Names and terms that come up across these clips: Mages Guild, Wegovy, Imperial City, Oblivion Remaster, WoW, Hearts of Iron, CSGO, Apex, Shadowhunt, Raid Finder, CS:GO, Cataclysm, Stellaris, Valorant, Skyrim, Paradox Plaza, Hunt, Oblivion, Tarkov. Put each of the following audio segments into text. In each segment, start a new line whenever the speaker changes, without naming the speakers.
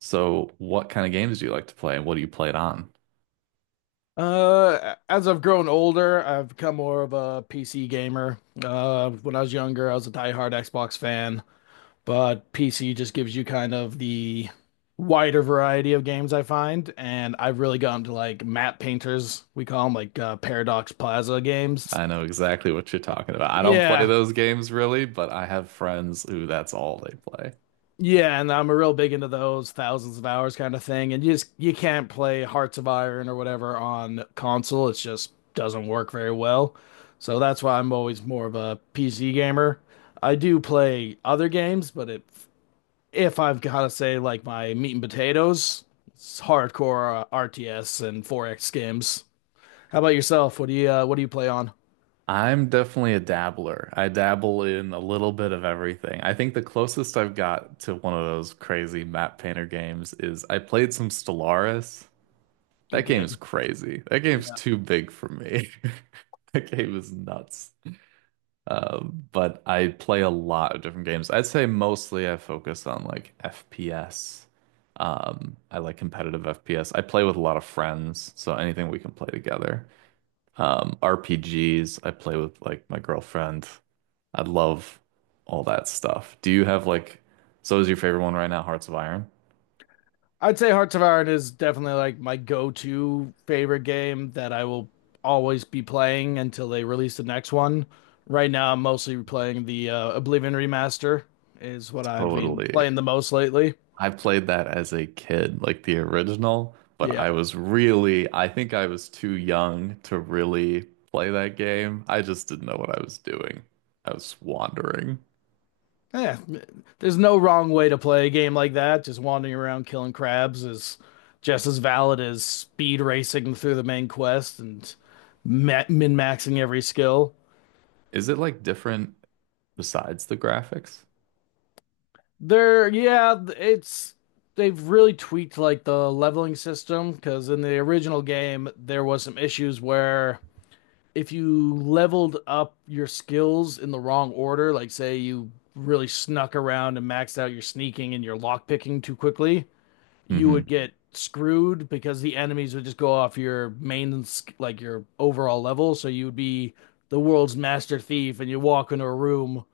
So, what kind of games do you like to play and what do you play it on?
As I've grown older, I've become more of a PC gamer. When I was younger, I was a diehard Xbox fan, but PC just gives you kind of the wider variety of games I find, and I've really gotten to like map painters, we call them Paradox Plaza games.
I know exactly what you're talking about. I don't play
Yeah,
those games really, but I have friends who that's all they play.
Yeah, and I'm real big into those thousands of hours kind of thing. And you just you can't play Hearts of Iron or whatever on console. It just doesn't work very well. So that's why I'm always more of a PC gamer. I do play other games, but if I've got to say like my meat and potatoes, it's hardcore RTS and 4X games. How about yourself? What do you play on?
I'm definitely a dabbler. I dabble in a little bit of everything. I think the closest I've got to one of those crazy map painter games is I played some Stellaris.
Good
That game is
game.
crazy. That game's too big for me. That game is nuts. But I play a lot of different games. I'd say mostly I focus on like FPS. I like competitive FPS. I play with a lot of friends, so anything we can play together. RPGs, I play with like my girlfriend. I love all that stuff. Do you have like, so is your favorite one right now, Hearts of Iron?
I'd say Hearts of Iron is definitely like my go-to favorite game that I will always be playing until they release the next one. Right now, I'm mostly playing the Oblivion Remaster is what I've been
Totally.
playing the most lately.
I played that as a kid, like the original, but
Yeah.
I was really, I think I was too young to really play that game. I just didn't know what I was doing. I was wandering.
Yeah, there's no wrong way to play a game like that. Just wandering around killing crabs is just as valid as speed racing through the main quest and min-maxing every skill.
Is it like different besides the graphics?
They're yeah, it's they've really tweaked like the leveling system because in the original game there was some issues where if you leveled up your skills in the wrong order, like say you really snuck around and maxed out your sneaking and your lockpicking too quickly, you
Hmm.
would get screwed because the enemies would just go off your like your overall level, so you would be the world's master thief and you walk into a room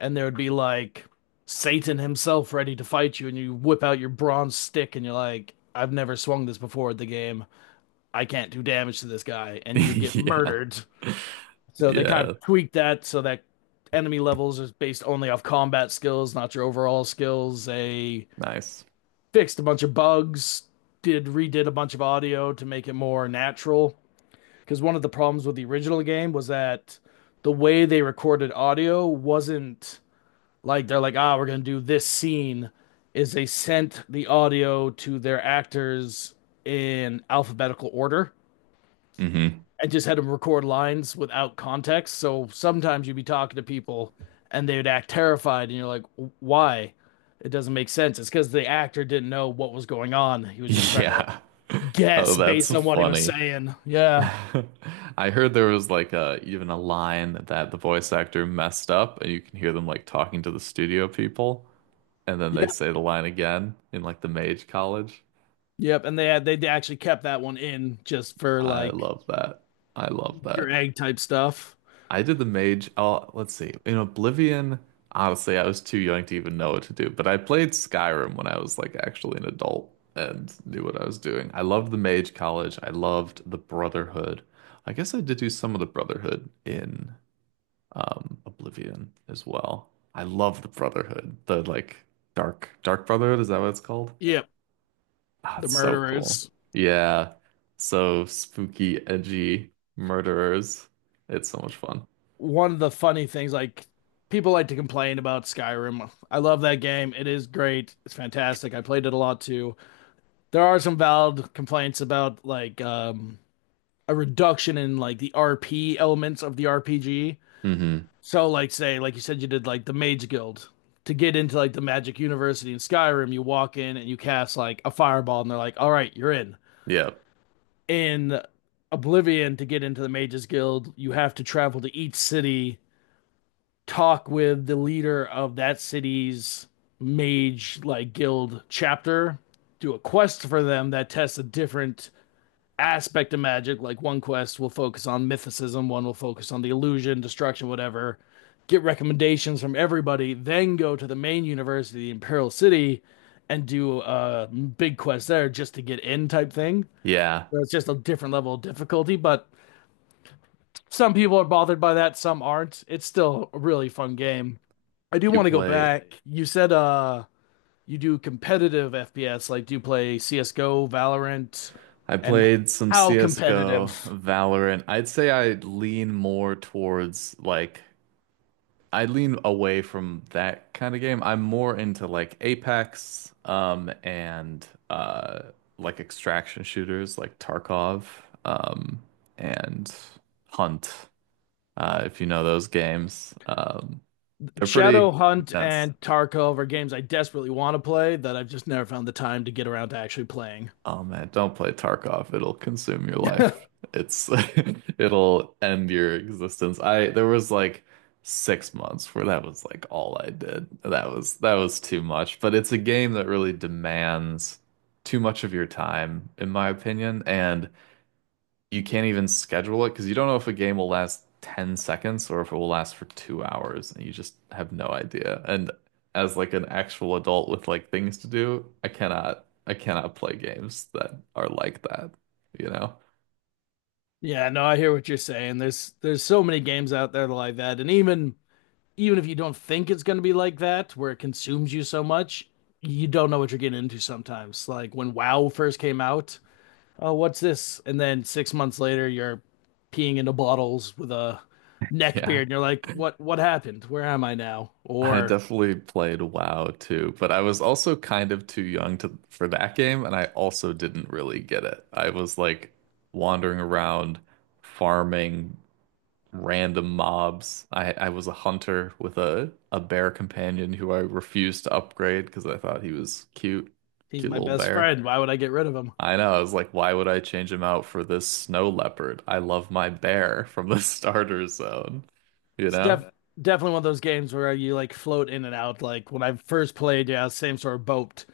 and there would be like Satan himself ready to fight you, and you whip out your bronze stick, and you're like, I've never swung this before at the game. I can't do damage to this guy, and you'd get
Yeah.
murdered. So they kind
Yeah.
of tweaked that so that enemy levels is based only off combat skills, not your overall skills. They
Nice.
fixed a bunch of bugs, did redid a bunch of audio to make it more natural. Because one of the problems with the original game was that the way they recorded audio wasn't like they're like, we're gonna do this scene. Is they sent the audio to their actors in alphabetical order
Hmm.
and just had them record lines without context. So sometimes you'd be talking to people and they would act terrified, and you're like, why? It doesn't make sense. It's because the actor didn't know what was going on. He was just trying to
Yeah. Oh,
guess
that's
based on what he was
funny.
saying. Yeah.
I heard there was like a even a line that the voice actor messed up, and you can hear them like talking to the studio people, and then
Yep.
they say the line again in like the mage college.
Yep. And they actually kept that one in just for
I
like
love that. I love
Easter
that.
egg type stuff.
I did the mage. Oh, let's see. In Oblivion, honestly, I was too young to even know what to do, but I played Skyrim when I was like actually an adult and knew what I was doing. I loved the mage college. I loved the Brotherhood. I guess I did do some of the Brotherhood in Oblivion as well. I love the Brotherhood. The like dark dark Brotherhood, is that what it's called?
Yep.
Ah,
The
it's so cool.
murderers.
Yeah. So spooky, edgy murderers. It's so much fun.
One of the funny things, like people like to complain about Skyrim. I love that game. It is great. It's fantastic. I played it a lot too. There are some valid complaints about a reduction in like the RP elements of the RPG.
Mm-hmm.
So like say like you said you did like the Mage Guild. To get into like the Magic University in Skyrim, you walk in and you cast like a fireball and they're like, "All right, you're in."
Yeah.
In Oblivion to get into the Mages Guild, you have to travel to each city talk with the leader of that city's mage like guild chapter, do a quest for them that tests a different aspect of magic. Like one quest will focus on mythicism, one will focus on the illusion, destruction, whatever. Get recommendations from everybody, then go to the main university, Imperial City, and do a big quest there just to get in type thing.
Yeah.
So it's just a different level of difficulty, but some people are bothered by that, some aren't. It's still a really fun game. I do
You
want to go
play.
back. You said you do competitive FPS, like do you play CS:GO, Valorant,
I
and
played some
how
CSGO,
competitive?
Valorant. I'd say I lean more towards like I lean away from that kind of game. I'm more into like Apex, and like extraction shooters like Tarkov, um, and Hunt. If you know those games. They're pretty
Shadowhunt
intense.
and Tarkov are games I desperately want to play that I've just never found the time to get around to actually playing.
Oh man, don't play Tarkov. It'll consume your life. It's it'll end your existence. I there was like 6 months where that was like all I did. That was too much. But it's a game that really demands too much of your time, in my opinion, and you can't even schedule it because you don't know if a game will last 10 seconds or if it will last for 2 hours and you just have no idea. And as like an actual adult with like things to do, I cannot play games that are like that, you know?
Yeah, no, I hear what you're saying. There's so many games out there like that, and even if you don't think it's going to be like that, where it consumes you so much, you don't know what you're getting into sometimes. Like when WoW first came out, oh, what's this? And then 6 months later, you're peeing into bottles with a neck
Yeah.
beard, and you're like, what happened? Where am I now?
I
Or
definitely played WoW too, but I was also kind of too young to for that game and I also didn't really get it. I was like wandering around farming random mobs. I was a hunter with a bear companion who I refused to upgrade because I thought he was cute,
he's
cute
my
little
best
bear.
friend. Why would I get rid of him?
I know. I was like, why would I change him out for this snow leopard? I love my bear from the starter zone, you
It's
know?
def Definitely one of those games where you like float in and out. Like when I first played, yeah, same sort of boat.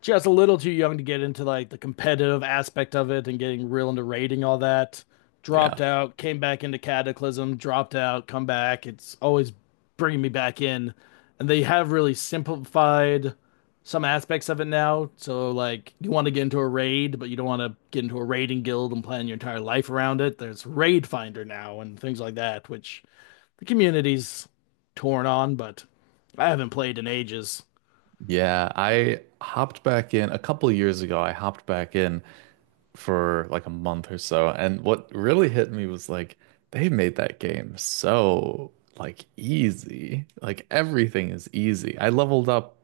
Just a little too young to get into like the competitive aspect of it and getting real into raiding all that. Dropped
Yeah.
out, came back into Cataclysm, dropped out, come back. It's always bringing me back in. And they have really simplified some aspects of it now. So like you want to get into a raid, but you don't want to get into a raiding guild and plan your entire life around it. There's Raid Finder now and things like that, which the community's torn on, but I haven't played in ages.
Yeah, I hopped back in a couple years ago. I hopped back in for like a month or so. And what really hit me was like they made that game so like easy. Like everything is easy. I leveled up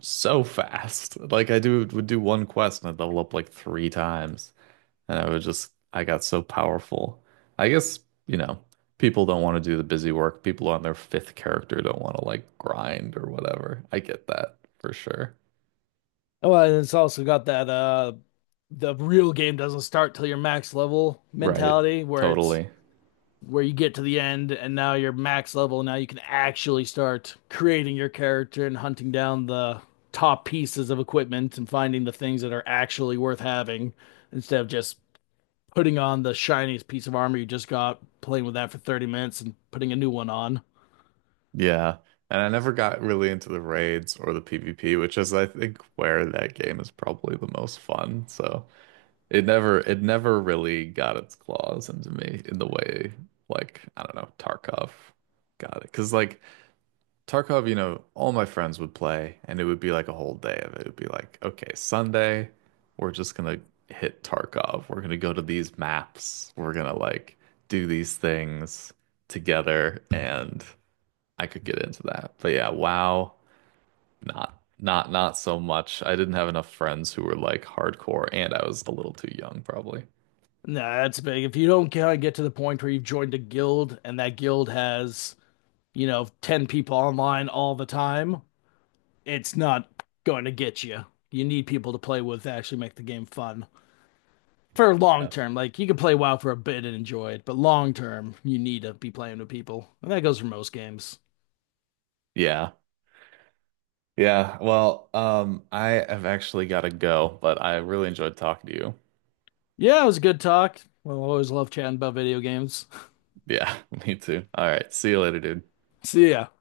so fast. Like I do would do one quest and I'd level up like three times. And I was just I got so powerful. I guess, you know, people don't want to do the busy work. People on their fifth character don't want to like grind or whatever. I get that for sure.
Oh, and it's also got that the real game doesn't start till your max level
Right.
mentality where it's
Totally.
where you get to the end and now you're max level now you can actually start creating your character and hunting down the top pieces of equipment and finding the things that are actually worth having instead of just putting on the shiniest piece of armor you just got playing with that for 30 minutes and putting a new one on.
Yeah. And I never got really into the raids or the PvP, which is I think where that game is probably the most fun. So it never really got its claws into me in the way like, I don't know, Tarkov got it. 'Cause like Tarkov, you know, all my friends would play and it would be like a whole day of it. It would be like, okay, Sunday, we're just gonna hit Tarkov. We're gonna go to these maps. We're gonna like do these things together and I could get into that. But yeah, WoW, not so much. I didn't have enough friends who were like hardcore, and I was a little too young, probably.
No, that's big. If you don't get to the point where you've joined a guild and that guild has, you know, 10 people online all the time, it's not going to get you. You need people to play with to actually make the game fun. For long
Yeah.
term, like you can play WoW for a bit and enjoy it, but long term, you need to be playing with people. And that goes for most games.
Yeah. Yeah. Well, I have actually got to go, but I really enjoyed talking to you.
Yeah, it was a good talk. Well, I always love chatting about video games.
Yeah, me too. All right. See you later, dude.
See ya.